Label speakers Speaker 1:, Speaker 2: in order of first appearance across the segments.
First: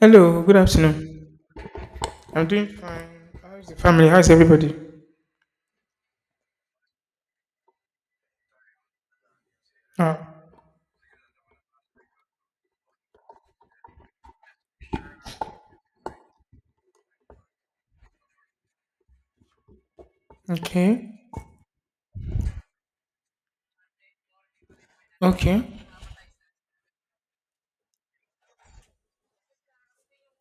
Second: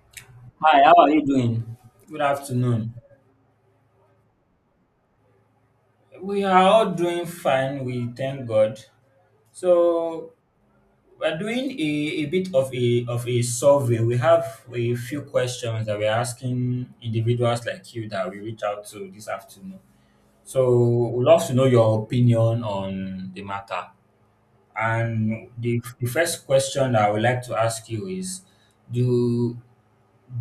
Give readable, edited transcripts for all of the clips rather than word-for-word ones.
Speaker 1: Hello, good
Speaker 2: Hi, how are you
Speaker 1: afternoon.
Speaker 2: doing? Good
Speaker 1: I'm doing
Speaker 2: afternoon.
Speaker 1: fine. How's the family? How's everybody?
Speaker 2: We are all doing fine, we thank God.
Speaker 1: Ah,
Speaker 2: So we're doing a bit of a survey. We have a few questions that we're asking individuals like you that we reach out to this afternoon. So
Speaker 1: okay,
Speaker 2: we'd love to know your opinion on the matter. And
Speaker 1: okay,
Speaker 2: the first question that I would like to ask you is do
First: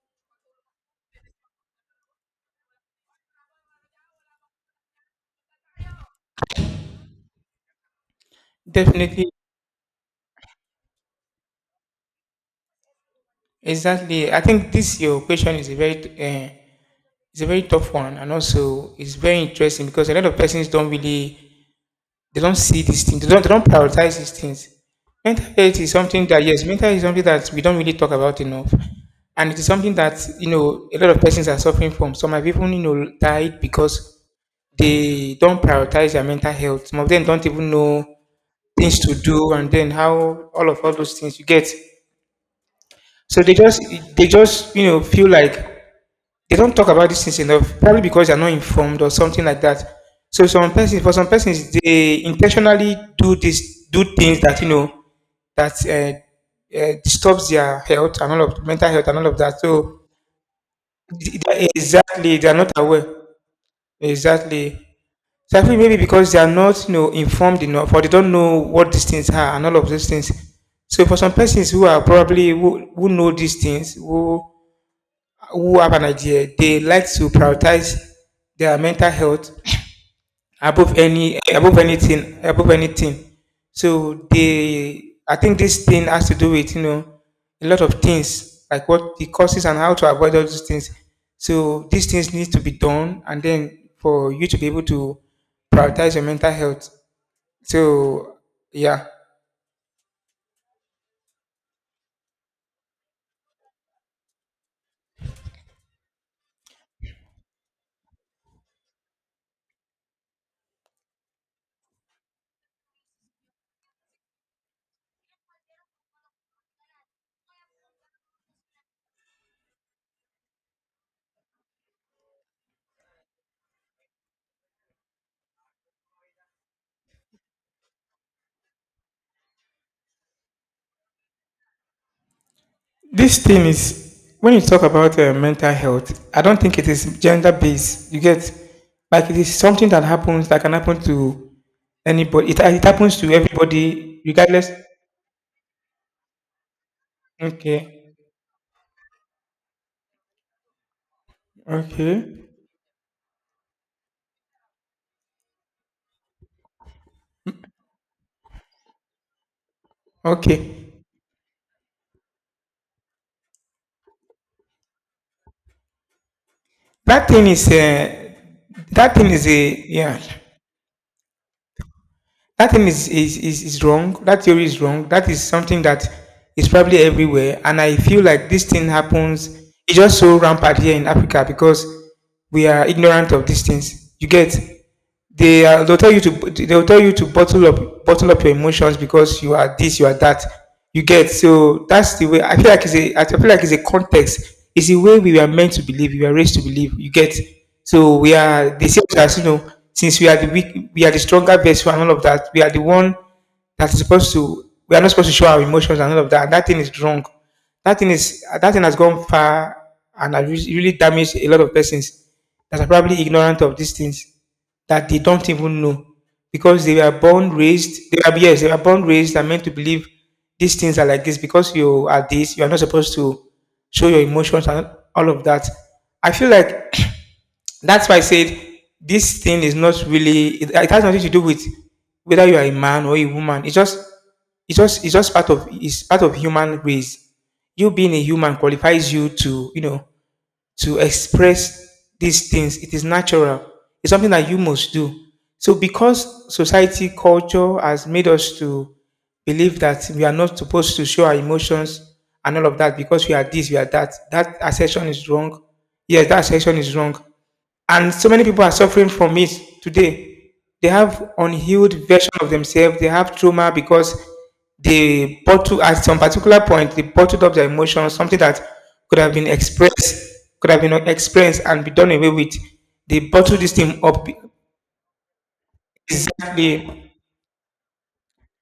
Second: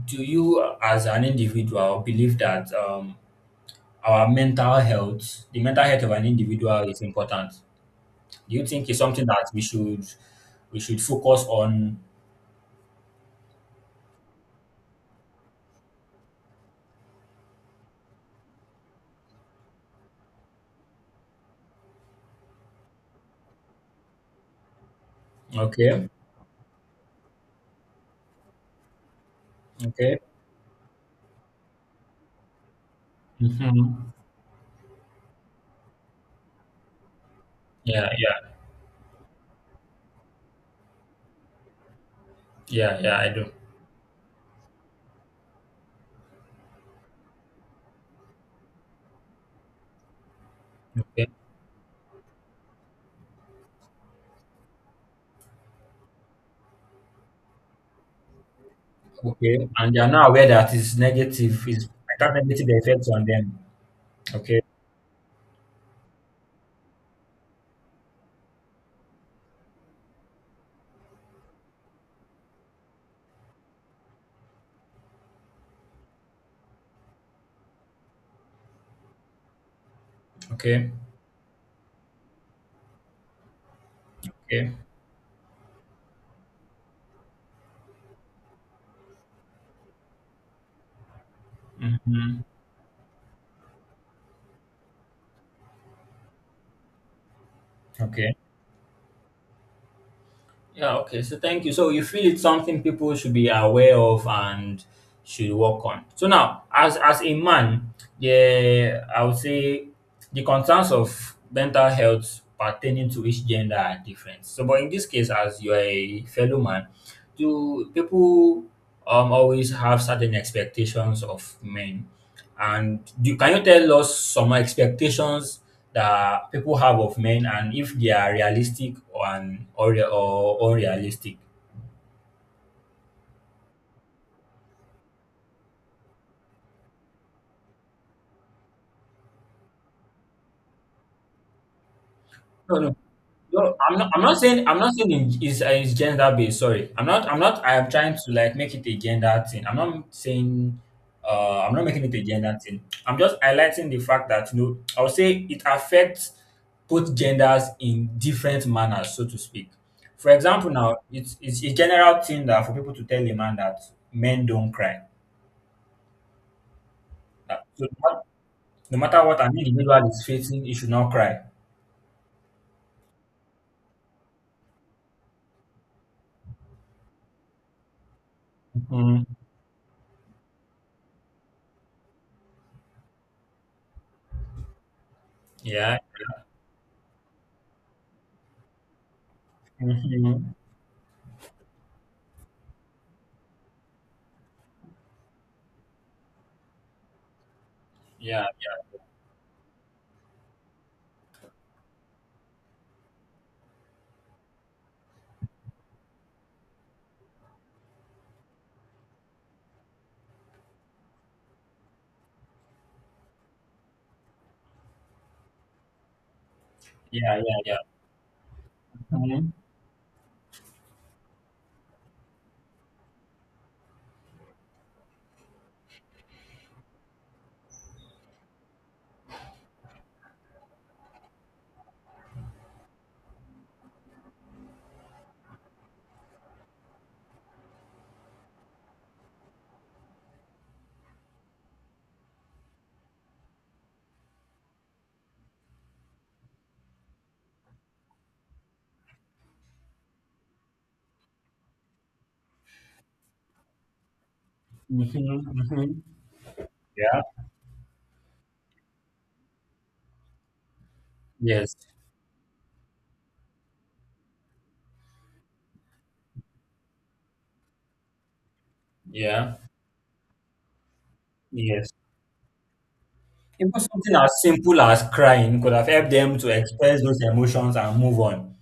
Speaker 2: do you as an individual believe that our mental health, the mental health of an individual is important. Do you think it's something
Speaker 1: definitely,
Speaker 2: that we should focus on?
Speaker 1: exactly. I think this your question is a very it's a very tough one, and also it's very interesting because a lot of persons don't really they don't prioritize these things. Mental health is
Speaker 2: Okay,
Speaker 1: something that yes, mental health is something that we don't really talk about enough, and it is something
Speaker 2: okay.
Speaker 1: that you know a lot of persons are suffering from. Some have even you know died
Speaker 2: Hmm.
Speaker 1: because they don't prioritize their mental health. Some of them don't even know
Speaker 2: Yeah, yeah,
Speaker 1: things to do and then how all of all those things you get.
Speaker 2: yeah, yeah. I
Speaker 1: So
Speaker 2: do.
Speaker 1: they just you know feel like they don't talk about these things enough, probably because they're not informed or something like that. So some persons for some
Speaker 2: Okay,
Speaker 1: persons they intentionally do this do things that you know that disturbs their health and all of mental health and all of that.
Speaker 2: okay. And they
Speaker 1: So
Speaker 2: are not aware that it's negative. It has
Speaker 1: exactly they are
Speaker 2: negative
Speaker 1: not aware.
Speaker 2: effects on them. Okay,
Speaker 1: Exactly. Selfie maybe because they are not, you know, informed enough or they don't know what these things are and all of those things. So for some persons who are probably who know these things, who have an idea, they like to prioritize their mental health
Speaker 2: okay,
Speaker 1: above any above anything so
Speaker 2: okay.
Speaker 1: they I think this thing has to do with you know a lot of things like what the causes and how to avoid all these things, so these things
Speaker 2: Hmm.
Speaker 1: need to be done and then for you to be able to prioritize your mental health.
Speaker 2: Okay.
Speaker 1: So yeah,
Speaker 2: Yeah, okay. So thank you. So you feel it's something people should be aware of and should work on. So now, as a man, yeah, I would say the concerns of mental health pertaining to each gender are different. So, but in this case, as you are a fellow man, do people always have certain expectations of men and can you tell us some expectations that people have of men and if they are realistic or unrealistic?
Speaker 1: this thing is, when you talk about mental health, I don't think it is gender based, you get. Like it is something that happens that can happen to anybody. it,
Speaker 2: No,
Speaker 1: it
Speaker 2: no.
Speaker 1: happens to
Speaker 2: No, I'm not. I'm
Speaker 1: everybody
Speaker 2: not saying.
Speaker 1: regardless.
Speaker 2: I'm not saying it is it's gender based. Sorry, I'm not. I'm not. I am trying
Speaker 1: Okay,
Speaker 2: to like make it a gender thing. I'm not saying. I'm not making it
Speaker 1: okay,
Speaker 2: a gender thing. I'm just highlighting the fact that I would say it affects both genders in different manners, so to speak. For
Speaker 1: okay.
Speaker 2: example, now it's a general thing that for people to tell a man that men don't cry.
Speaker 1: That thing
Speaker 2: That,
Speaker 1: is
Speaker 2: so no no
Speaker 1: that
Speaker 2: matter
Speaker 1: thing
Speaker 2: what
Speaker 1: is
Speaker 2: an
Speaker 1: a
Speaker 2: individual
Speaker 1: yeah.
Speaker 2: is facing, he should not cry.
Speaker 1: That thing is wrong. That theory is wrong. That is something that is probably everywhere. And I feel like this thing
Speaker 2: Mhm.
Speaker 1: happens, it's just so rampant here in Africa because we are ignorant of these things. You get,
Speaker 2: Yeah.
Speaker 1: they'll tell you to they'll tell you to bottle up your emotions because you are this, you are that.
Speaker 2: Mhm.
Speaker 1: You get, so that's the way I feel like it's a I feel like it's a context. It's the way we were meant to believe, we were raised to believe. You get, so we
Speaker 2: Yeah.
Speaker 1: are, they say to us, you know, since we are the weak, we are the stronger vessel and all of that. We are the one that is supposed to. We are not supposed to show our emotions and all of that. And that thing is wrong. That thing has gone far and has really damaged a lot of persons that are probably ignorant of these things, that they don't even know because they were
Speaker 2: Yeah,
Speaker 1: born
Speaker 2: yeah, yeah.
Speaker 1: raised. They are yes, they were born raised and
Speaker 2: Mhm,
Speaker 1: meant to believe these things are like this because you are this. You are not supposed to show your emotions and all of that. I feel like that's why I said this thing is not really. It has nothing to do with whether you are a man or a woman. It's just part of. It's part of human race. You being a human qualifies you to, you know, to express these things. It is natural. It's something that you must do. So because society culture has made us to believe that we are not supposed to show our emotions and all of that because we are this, we are that. That
Speaker 2: mhm,
Speaker 1: assertion is wrong.
Speaker 2: mhm.
Speaker 1: Yes, that assertion is wrong,
Speaker 2: Yeah.
Speaker 1: and so many people are suffering from it today. They have
Speaker 2: Yes.
Speaker 1: unhealed version of themselves, they have trauma because they bottle, at some particular point they bottled up their emotions, something that could have been
Speaker 2: Yeah.
Speaker 1: expressed could have been expressed and
Speaker 2: Yes.
Speaker 1: be done away with. They bottle this
Speaker 2: Even
Speaker 1: thing
Speaker 2: something
Speaker 1: up.
Speaker 2: as simple as crying could have helped them to
Speaker 1: Exactly.
Speaker 2: express those emotions and move on.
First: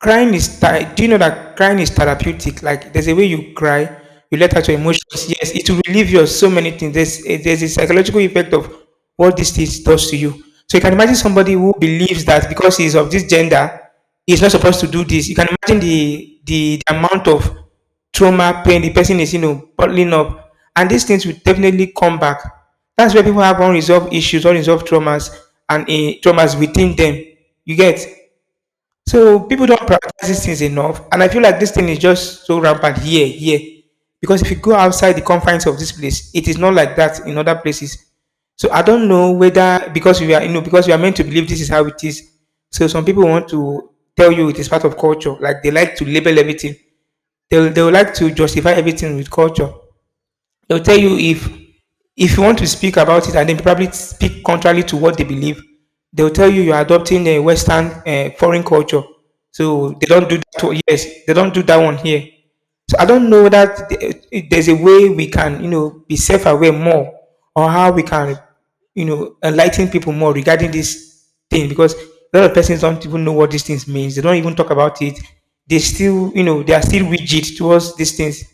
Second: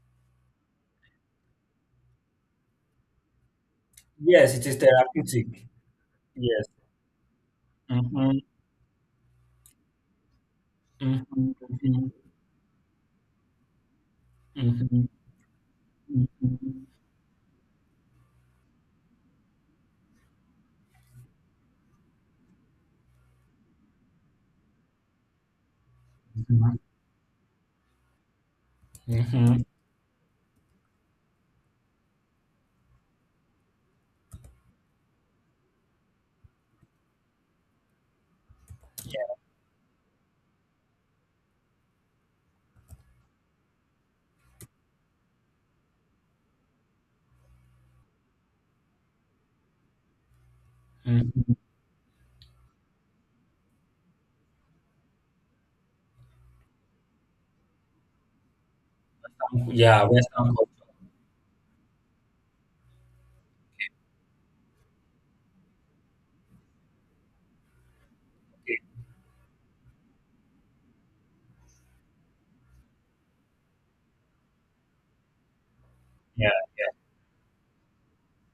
Speaker 1: Crying is do you know that crying is therapeutic? Like there's a way you cry, you
Speaker 2: Yes,
Speaker 1: let
Speaker 2: it
Speaker 1: out
Speaker 2: is
Speaker 1: your emotions. Yes,
Speaker 2: therapeutic.
Speaker 1: it will relieve you of so
Speaker 2: Yes.
Speaker 1: many things. There's a psychological
Speaker 2: Mm-hmm.
Speaker 1: effect of what this thing does to you. So you can imagine somebody who
Speaker 2: Mm-hmm.
Speaker 1: believes that because he's of this gender, he's not supposed to
Speaker 2: Mm-hmm.
Speaker 1: do this. You can imagine
Speaker 2: Mm-hmm.
Speaker 1: the amount of trauma, pain the person is you know bottling up, and these things will definitely come back. That's where people have unresolved issues, unresolved traumas, and eh, traumas
Speaker 2: Mm-hmm.
Speaker 1: within them. You get, so
Speaker 2: Mm-hmm.
Speaker 1: people don't prioritize these things enough, and I feel like this thing is just so rampant here. Because if you go outside the confines of this place, it is not like that in other places. So I don't
Speaker 2: Yeah.
Speaker 1: know whether, because we are, you know, because we are meant to believe this is how it is. So some people want to tell you it is part of culture. Like they like to label everything. They would like to justify everything with culture. They'll tell you
Speaker 2: Mm-hmm.
Speaker 1: if you want to speak about it and then probably speak contrary to what they believe, they'll tell you you're adopting a Western foreign culture. So
Speaker 2: Yeah,
Speaker 1: they don't do
Speaker 2: Western
Speaker 1: that one-
Speaker 2: culture.
Speaker 1: yes, they don't do that one here. So I don't know that there's a way we can, you know, be self-aware more, or how we can,
Speaker 2: Okay.
Speaker 1: you know, enlighten people more regarding this thing because a lot of persons don't even know what these things means. They don't even talk about it. They still, you
Speaker 2: Yeah.
Speaker 1: know, they are still rigid towards these things.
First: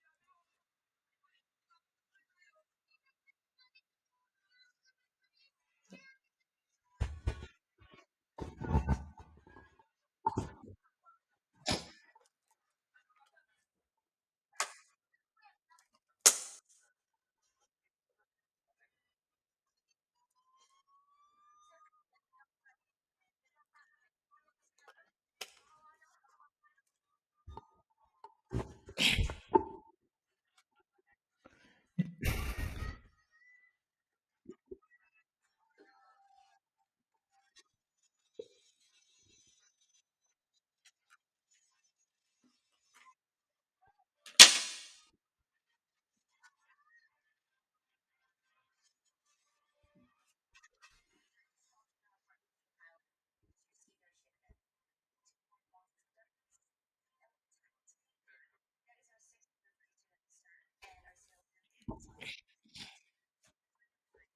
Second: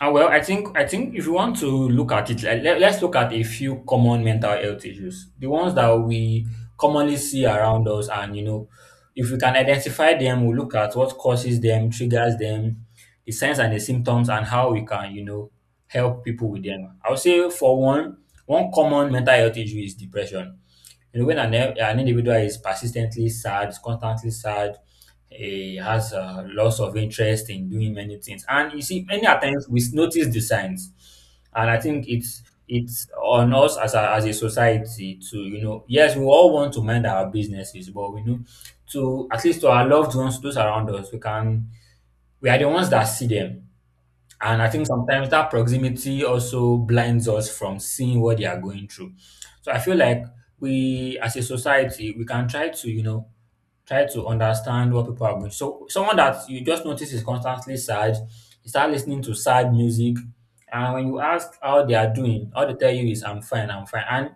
Speaker 2: Ah, well, I think if you want to look at it, like, let's look at a few common mental health issues. The ones that we commonly see around us, and if we can identify them, we look at what causes them, triggers them, the signs and the symptoms, and how we can, help people with them. I would say for one, one common mental health issue is depression. When an individual is persistently sad, constantly sad, he has a loss of interest in doing many things. And you see, many a times we notice the signs. And I think it's on us as a society to, yes, we all want to mind our businesses, but we know at least to our loved ones, those around us, we are the ones that see them, and I think sometimes that proximity also blinds us from seeing what they are going through. So I feel like we, as a society, we can try to understand what people are going. So someone that you just notice is constantly sad, you start listening to sad music, and when you ask how they are doing, all they tell you is I'm fine, I'm fine. And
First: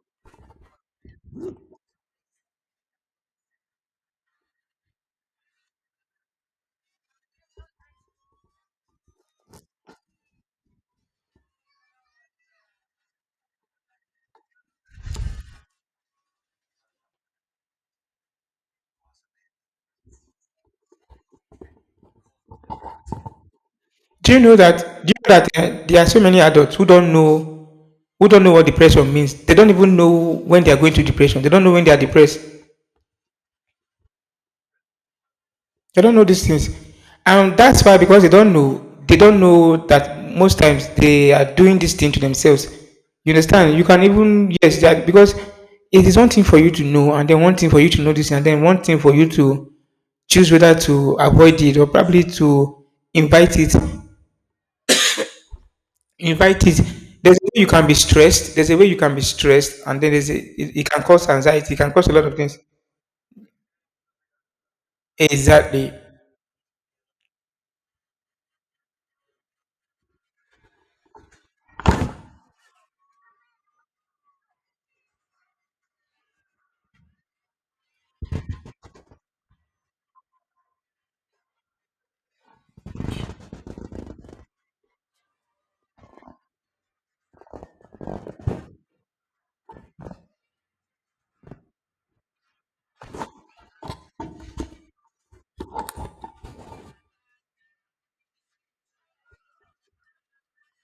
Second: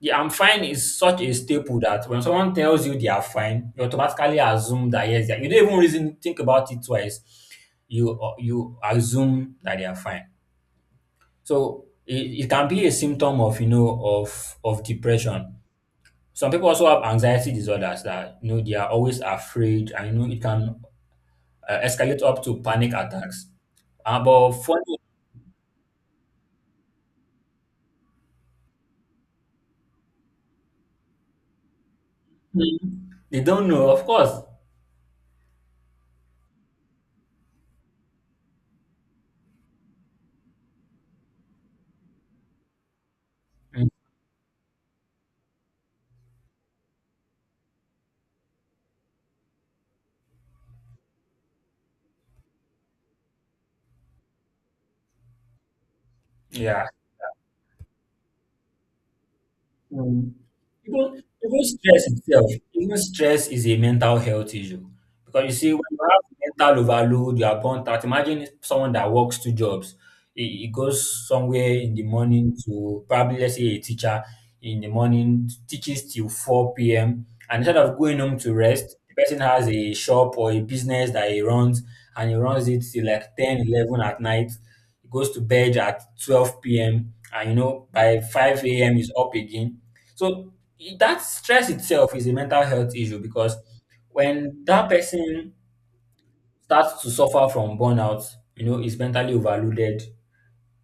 Speaker 2: the I'm fine is such a staple that when someone tells you they are fine, you automatically assume that yes, they are. You don't even reason think about it twice. You assume that they are fine. So it can be a symptom of of depression. Some people also have anxiety disorders that they are always afraid, and it can escalate up to panic attacks.
Speaker 1: Do you
Speaker 2: But
Speaker 1: know
Speaker 2: funny,
Speaker 1: that? Do you know that there are so many adults who don't know what depression means. They don't even know when they are going through depression. They don't know when they are depressed.
Speaker 2: they don't know, of course.
Speaker 1: They don't know these things, and that's why, because they don't know that most times they are doing this thing to themselves. You understand? You
Speaker 2: Mm,
Speaker 1: can even yes, that because it is one thing for you to know, and then one thing for you to notice, and then one thing for you to choose whether to avoid it or probably to invite it. Invite it.
Speaker 2: yeah.
Speaker 1: There's a way you can be stressed. There's a way you can be stressed, and then there's
Speaker 2: Um,
Speaker 1: a, it can
Speaker 2: even,
Speaker 1: cause
Speaker 2: even
Speaker 1: anxiety. It can
Speaker 2: stress
Speaker 1: cause a lot of
Speaker 2: itself,
Speaker 1: things.
Speaker 2: even stress is a mental health issue. Because you see, when
Speaker 1: Exactly.
Speaker 2: you have mental overload, you are burnt out. Imagine someone that works two jobs. He goes somewhere in the morning to probably, let's say, a teacher in the morning, teaches till 4 p.m. And instead of going home to rest, the person has a shop or a business that he runs, and he runs it till like 10 or 11 at night. He goes to bed at 12 p.m. And you know, by 5 a.m., he's up again. So that stress itself is a mental health issue because when that person starts to suffer from burnout, is mentally overloaded,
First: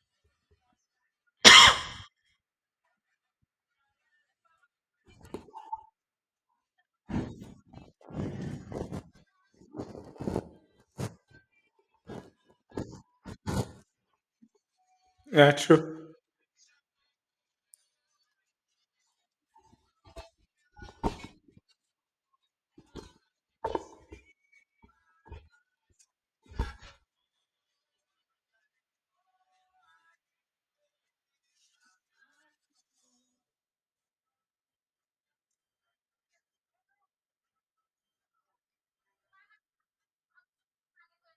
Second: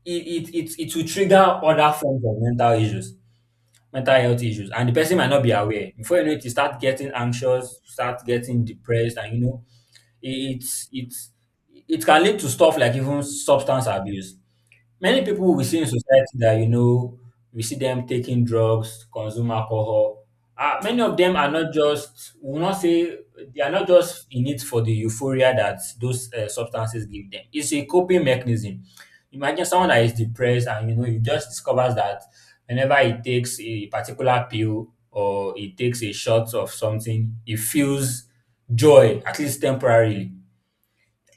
Speaker 2: it will trigger other forms of mental issues, mental health issues, and the person might not be aware. Before you know it, you start getting anxious, start getting depressed, and you know, it, it's it can lead to stuff like even substance abuse. Many
Speaker 1: Yeah,
Speaker 2: people we see in
Speaker 1: true.
Speaker 2: society that we see them taking drugs, consume alcohol. Many of them are not just, we will not say, they are not just in it for the euphoria that those substances give them. It's a coping mechanism. Imagine someone that is depressed, and you just discovers that whenever he takes a particular pill or he takes a shot of something, he feels joy, at least temporarily.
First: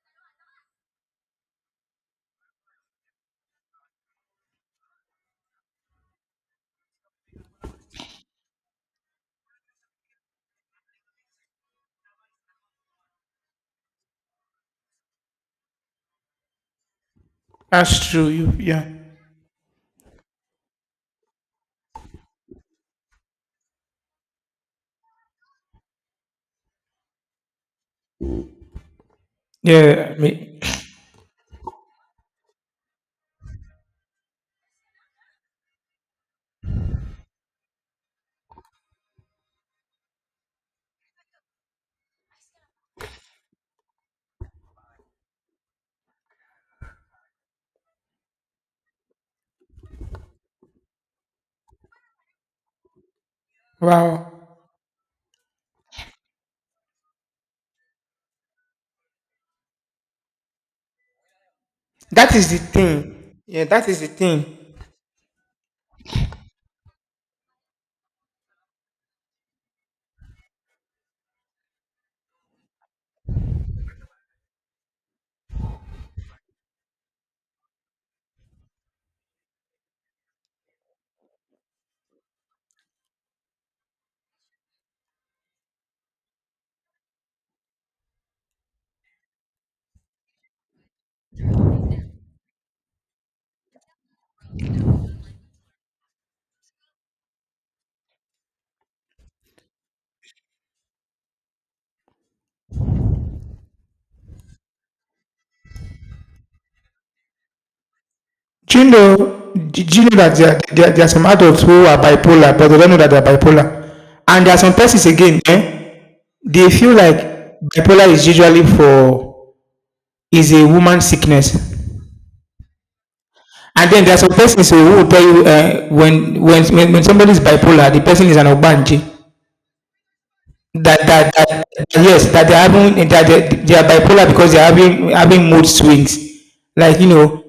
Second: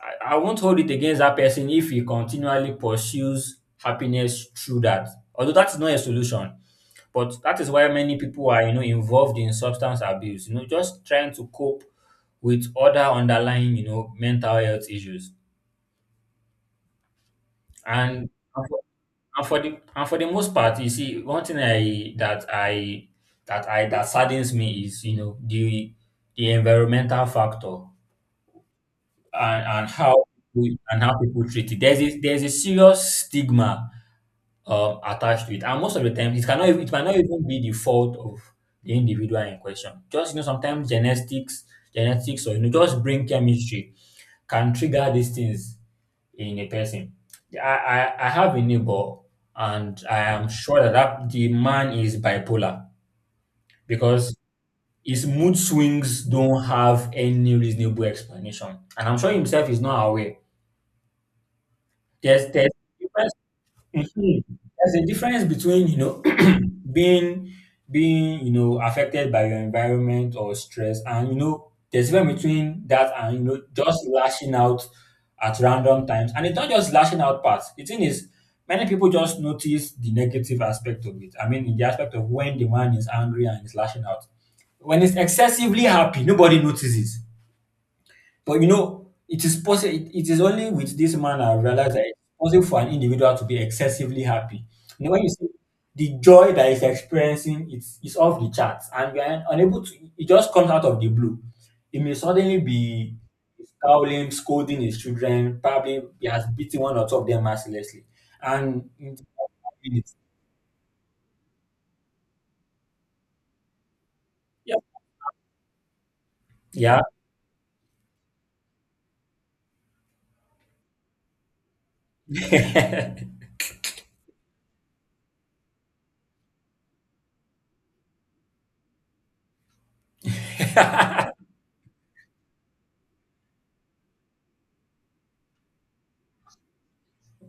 Speaker 2: I won't hold it against that person if he continually pursues happiness through that. Although that's not a solution, but that is why many people are, involved in substance abuse. Just trying to cope with other underlying, mental health issues.
Speaker 1: That's true.
Speaker 2: And
Speaker 1: You, yeah.
Speaker 2: and for the most part, you see, one thing I that I that I that saddens me is, the environmental factor. And
Speaker 1: Yeah, I
Speaker 2: how
Speaker 1: mean,
Speaker 2: we, and how people treat it. There's a serious stigma attached to it, and most of the time it might not even be the fault of the individual in question. Just sometimes genetics, or just brain chemistry can trigger these things in a person. I have a neighbor, and I am sure that the man is bipolar
Speaker 1: wow.
Speaker 2: because his mood swings don't have any reasonable explanation, and I'm sure himself is not aware.
Speaker 1: That is the
Speaker 2: There's difference
Speaker 1: thing. Yeah, that is the
Speaker 2: mhm.
Speaker 1: thing.
Speaker 2: there's a difference between being being affected by your environment or stress, and there's a difference between that and just lashing out at random times. And it's not just lashing out part. The thing is, many people just notice the negative aspect of it. I mean, in the aspect of when the man is angry and is lashing out. When it's excessively happy, nobody notices. But it is possible. It is only with this man I realized that it's possible for an individual to be excessively happy. When you see the joy that is experiencing, it's off the charts, and you are unable to. It just comes out of the blue. It may suddenly be scowling, scolding his children. Probably he has beaten one or two of them mercilessly,
Speaker 1: Do
Speaker 2: and
Speaker 1: you
Speaker 2: in
Speaker 1: know?
Speaker 2: that.
Speaker 1: Do you know that there are some adults who are bipolar, but they don't know that they're bipolar. And there are some
Speaker 2: Yeah,
Speaker 1: persons again. Eh, they feel
Speaker 2: yeah,
Speaker 1: like bipolar is usually for is a woman sickness. And then there are some persons who will tell you when somebody is bipolar, the person is an obanji. That that that yes, that they're having, that they are bipolar because they're having mood swings. Like you know,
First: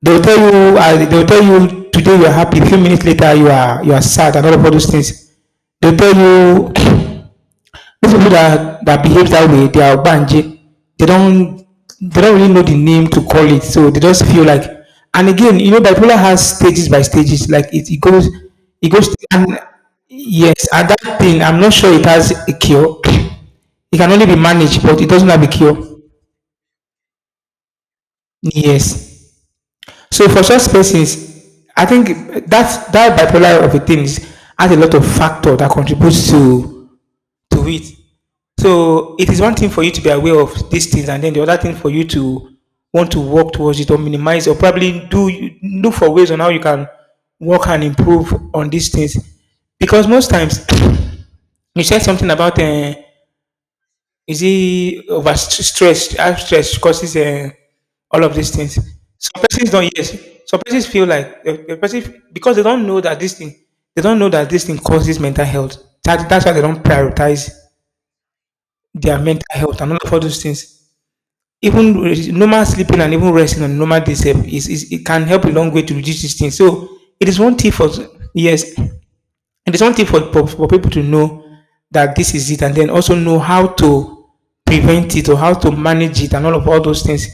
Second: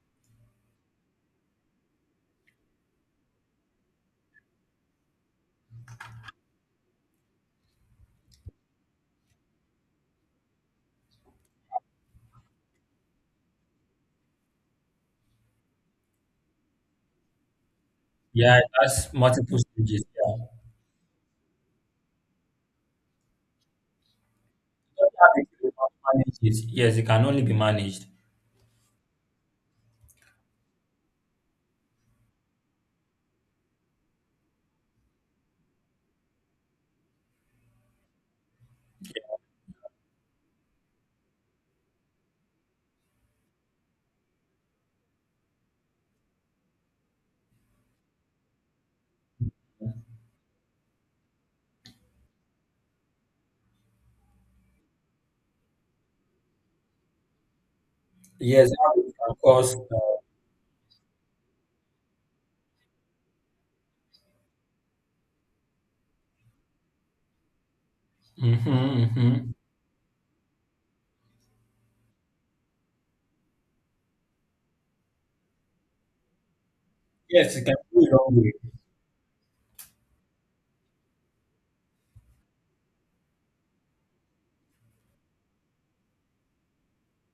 Speaker 1: they'll tell you today you're happy, a few minutes later you are sad and all of those things. They'll tell you those people that, that behave that way, they are Banji. They don't they don't really know the name to call it, so they just feel like. And again, you know, bipolar has stages by stages. Like it goes,
Speaker 2: yeah,
Speaker 1: it
Speaker 2: that's
Speaker 1: goes,
Speaker 2: multiple
Speaker 1: and
Speaker 2: stages. Yeah.
Speaker 1: yes, and that thing, I'm not sure it has a cure. It can only be managed, but it doesn't have a cure.
Speaker 2: Manage it. Yes, it can only be managed.
Speaker 1: Yes. So for such persons, I think that that bipolar of a thing is, has a lot of factor that contributes to it. So it is one thing for you to be aware of these things, and then the other thing for you to want to work towards it or minimize or probably do look for ways on how you can work and improve on these things. Because most times you said something about is it over stress, how stress causes all of these
Speaker 2: Yes,
Speaker 1: things.
Speaker 2: of
Speaker 1: Some persons
Speaker 2: course.
Speaker 1: don't yes. Some persons feel like the person because they don't know that this thing they don't know that this thing causes mental health. That's why they don't prioritize
Speaker 2: Mhm,
Speaker 1: their mental
Speaker 2: mhm.
Speaker 1: health and all of all those things. Even normal sleeping and even resting on normal days sef is it can help a long way to reduce these things. So it is
Speaker 2: Yes,
Speaker 1: one
Speaker 2: it
Speaker 1: thing
Speaker 2: can
Speaker 1: for
Speaker 2: go a long way.
Speaker 1: yes, it is one thing for, for people to know that this is it and then also know how to prevent it or how to manage it and all of all those things.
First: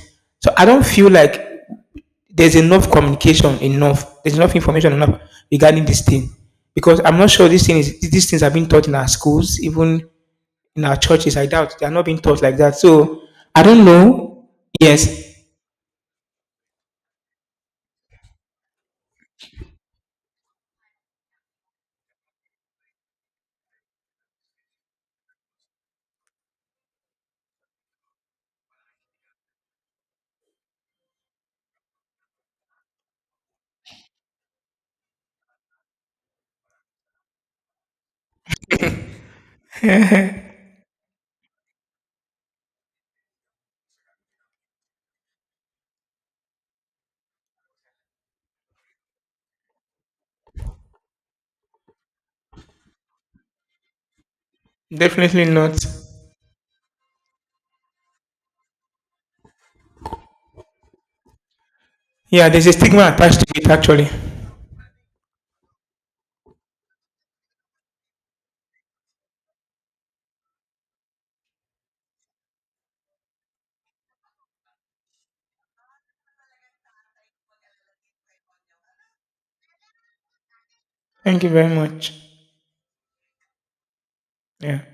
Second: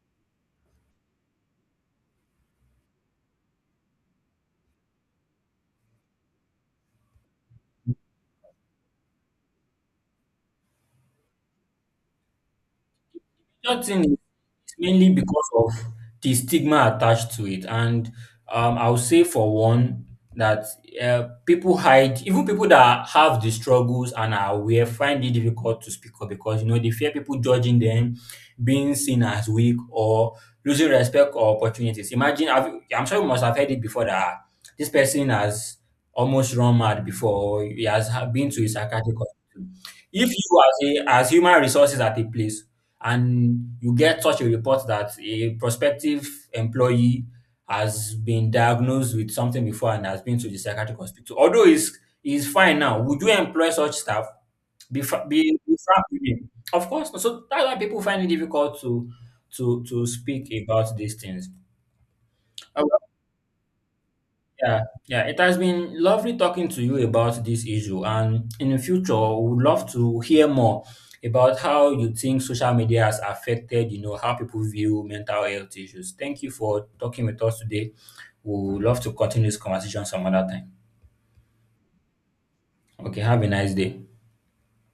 Speaker 1: So I don't feel like there's enough communication, there's enough information enough regarding this thing. Because I'm not sure this thing is these things have been taught in our schools, even in our churches. I doubt they are not being taught like that. So I
Speaker 2: Third
Speaker 1: don't
Speaker 2: thing is
Speaker 1: know.
Speaker 2: it's mainly
Speaker 1: Yes,
Speaker 2: because of the stigma attached to it, and I'll say for one that people hide. Even people that have the struggles and are aware find it difficult to speak up because they fear people judging them, being seen as weak, or losing respect or opportunities. Imagine, I'm sure you must have heard it before that, "Ah, this person has almost run mad before, or he has been to a psychiatric hospital." If you as a as human resources at a place and you get such a report that a prospective employee has been diagnosed with something before and has been to the psychiatric hospital, although he's fine now, would you employ such staff? Be fra- be,
Speaker 1: definitely not.
Speaker 2: be frank with me. Of course not. So that's why people find it difficult to speak about these things.
Speaker 1: Yeah, there's a stigma attached to it actually.
Speaker 2: Yeah, yeah, it has been lovely talking to you about this issue, and in the future, we would love to hear more about how you think social media has affected, how people view mental health issues. Thank you for talking with us today. We would love to continue this conversation some other time.
Speaker 1: Thank you very much.
Speaker 2: Okay, have a nice day.
Speaker 1: Yeah.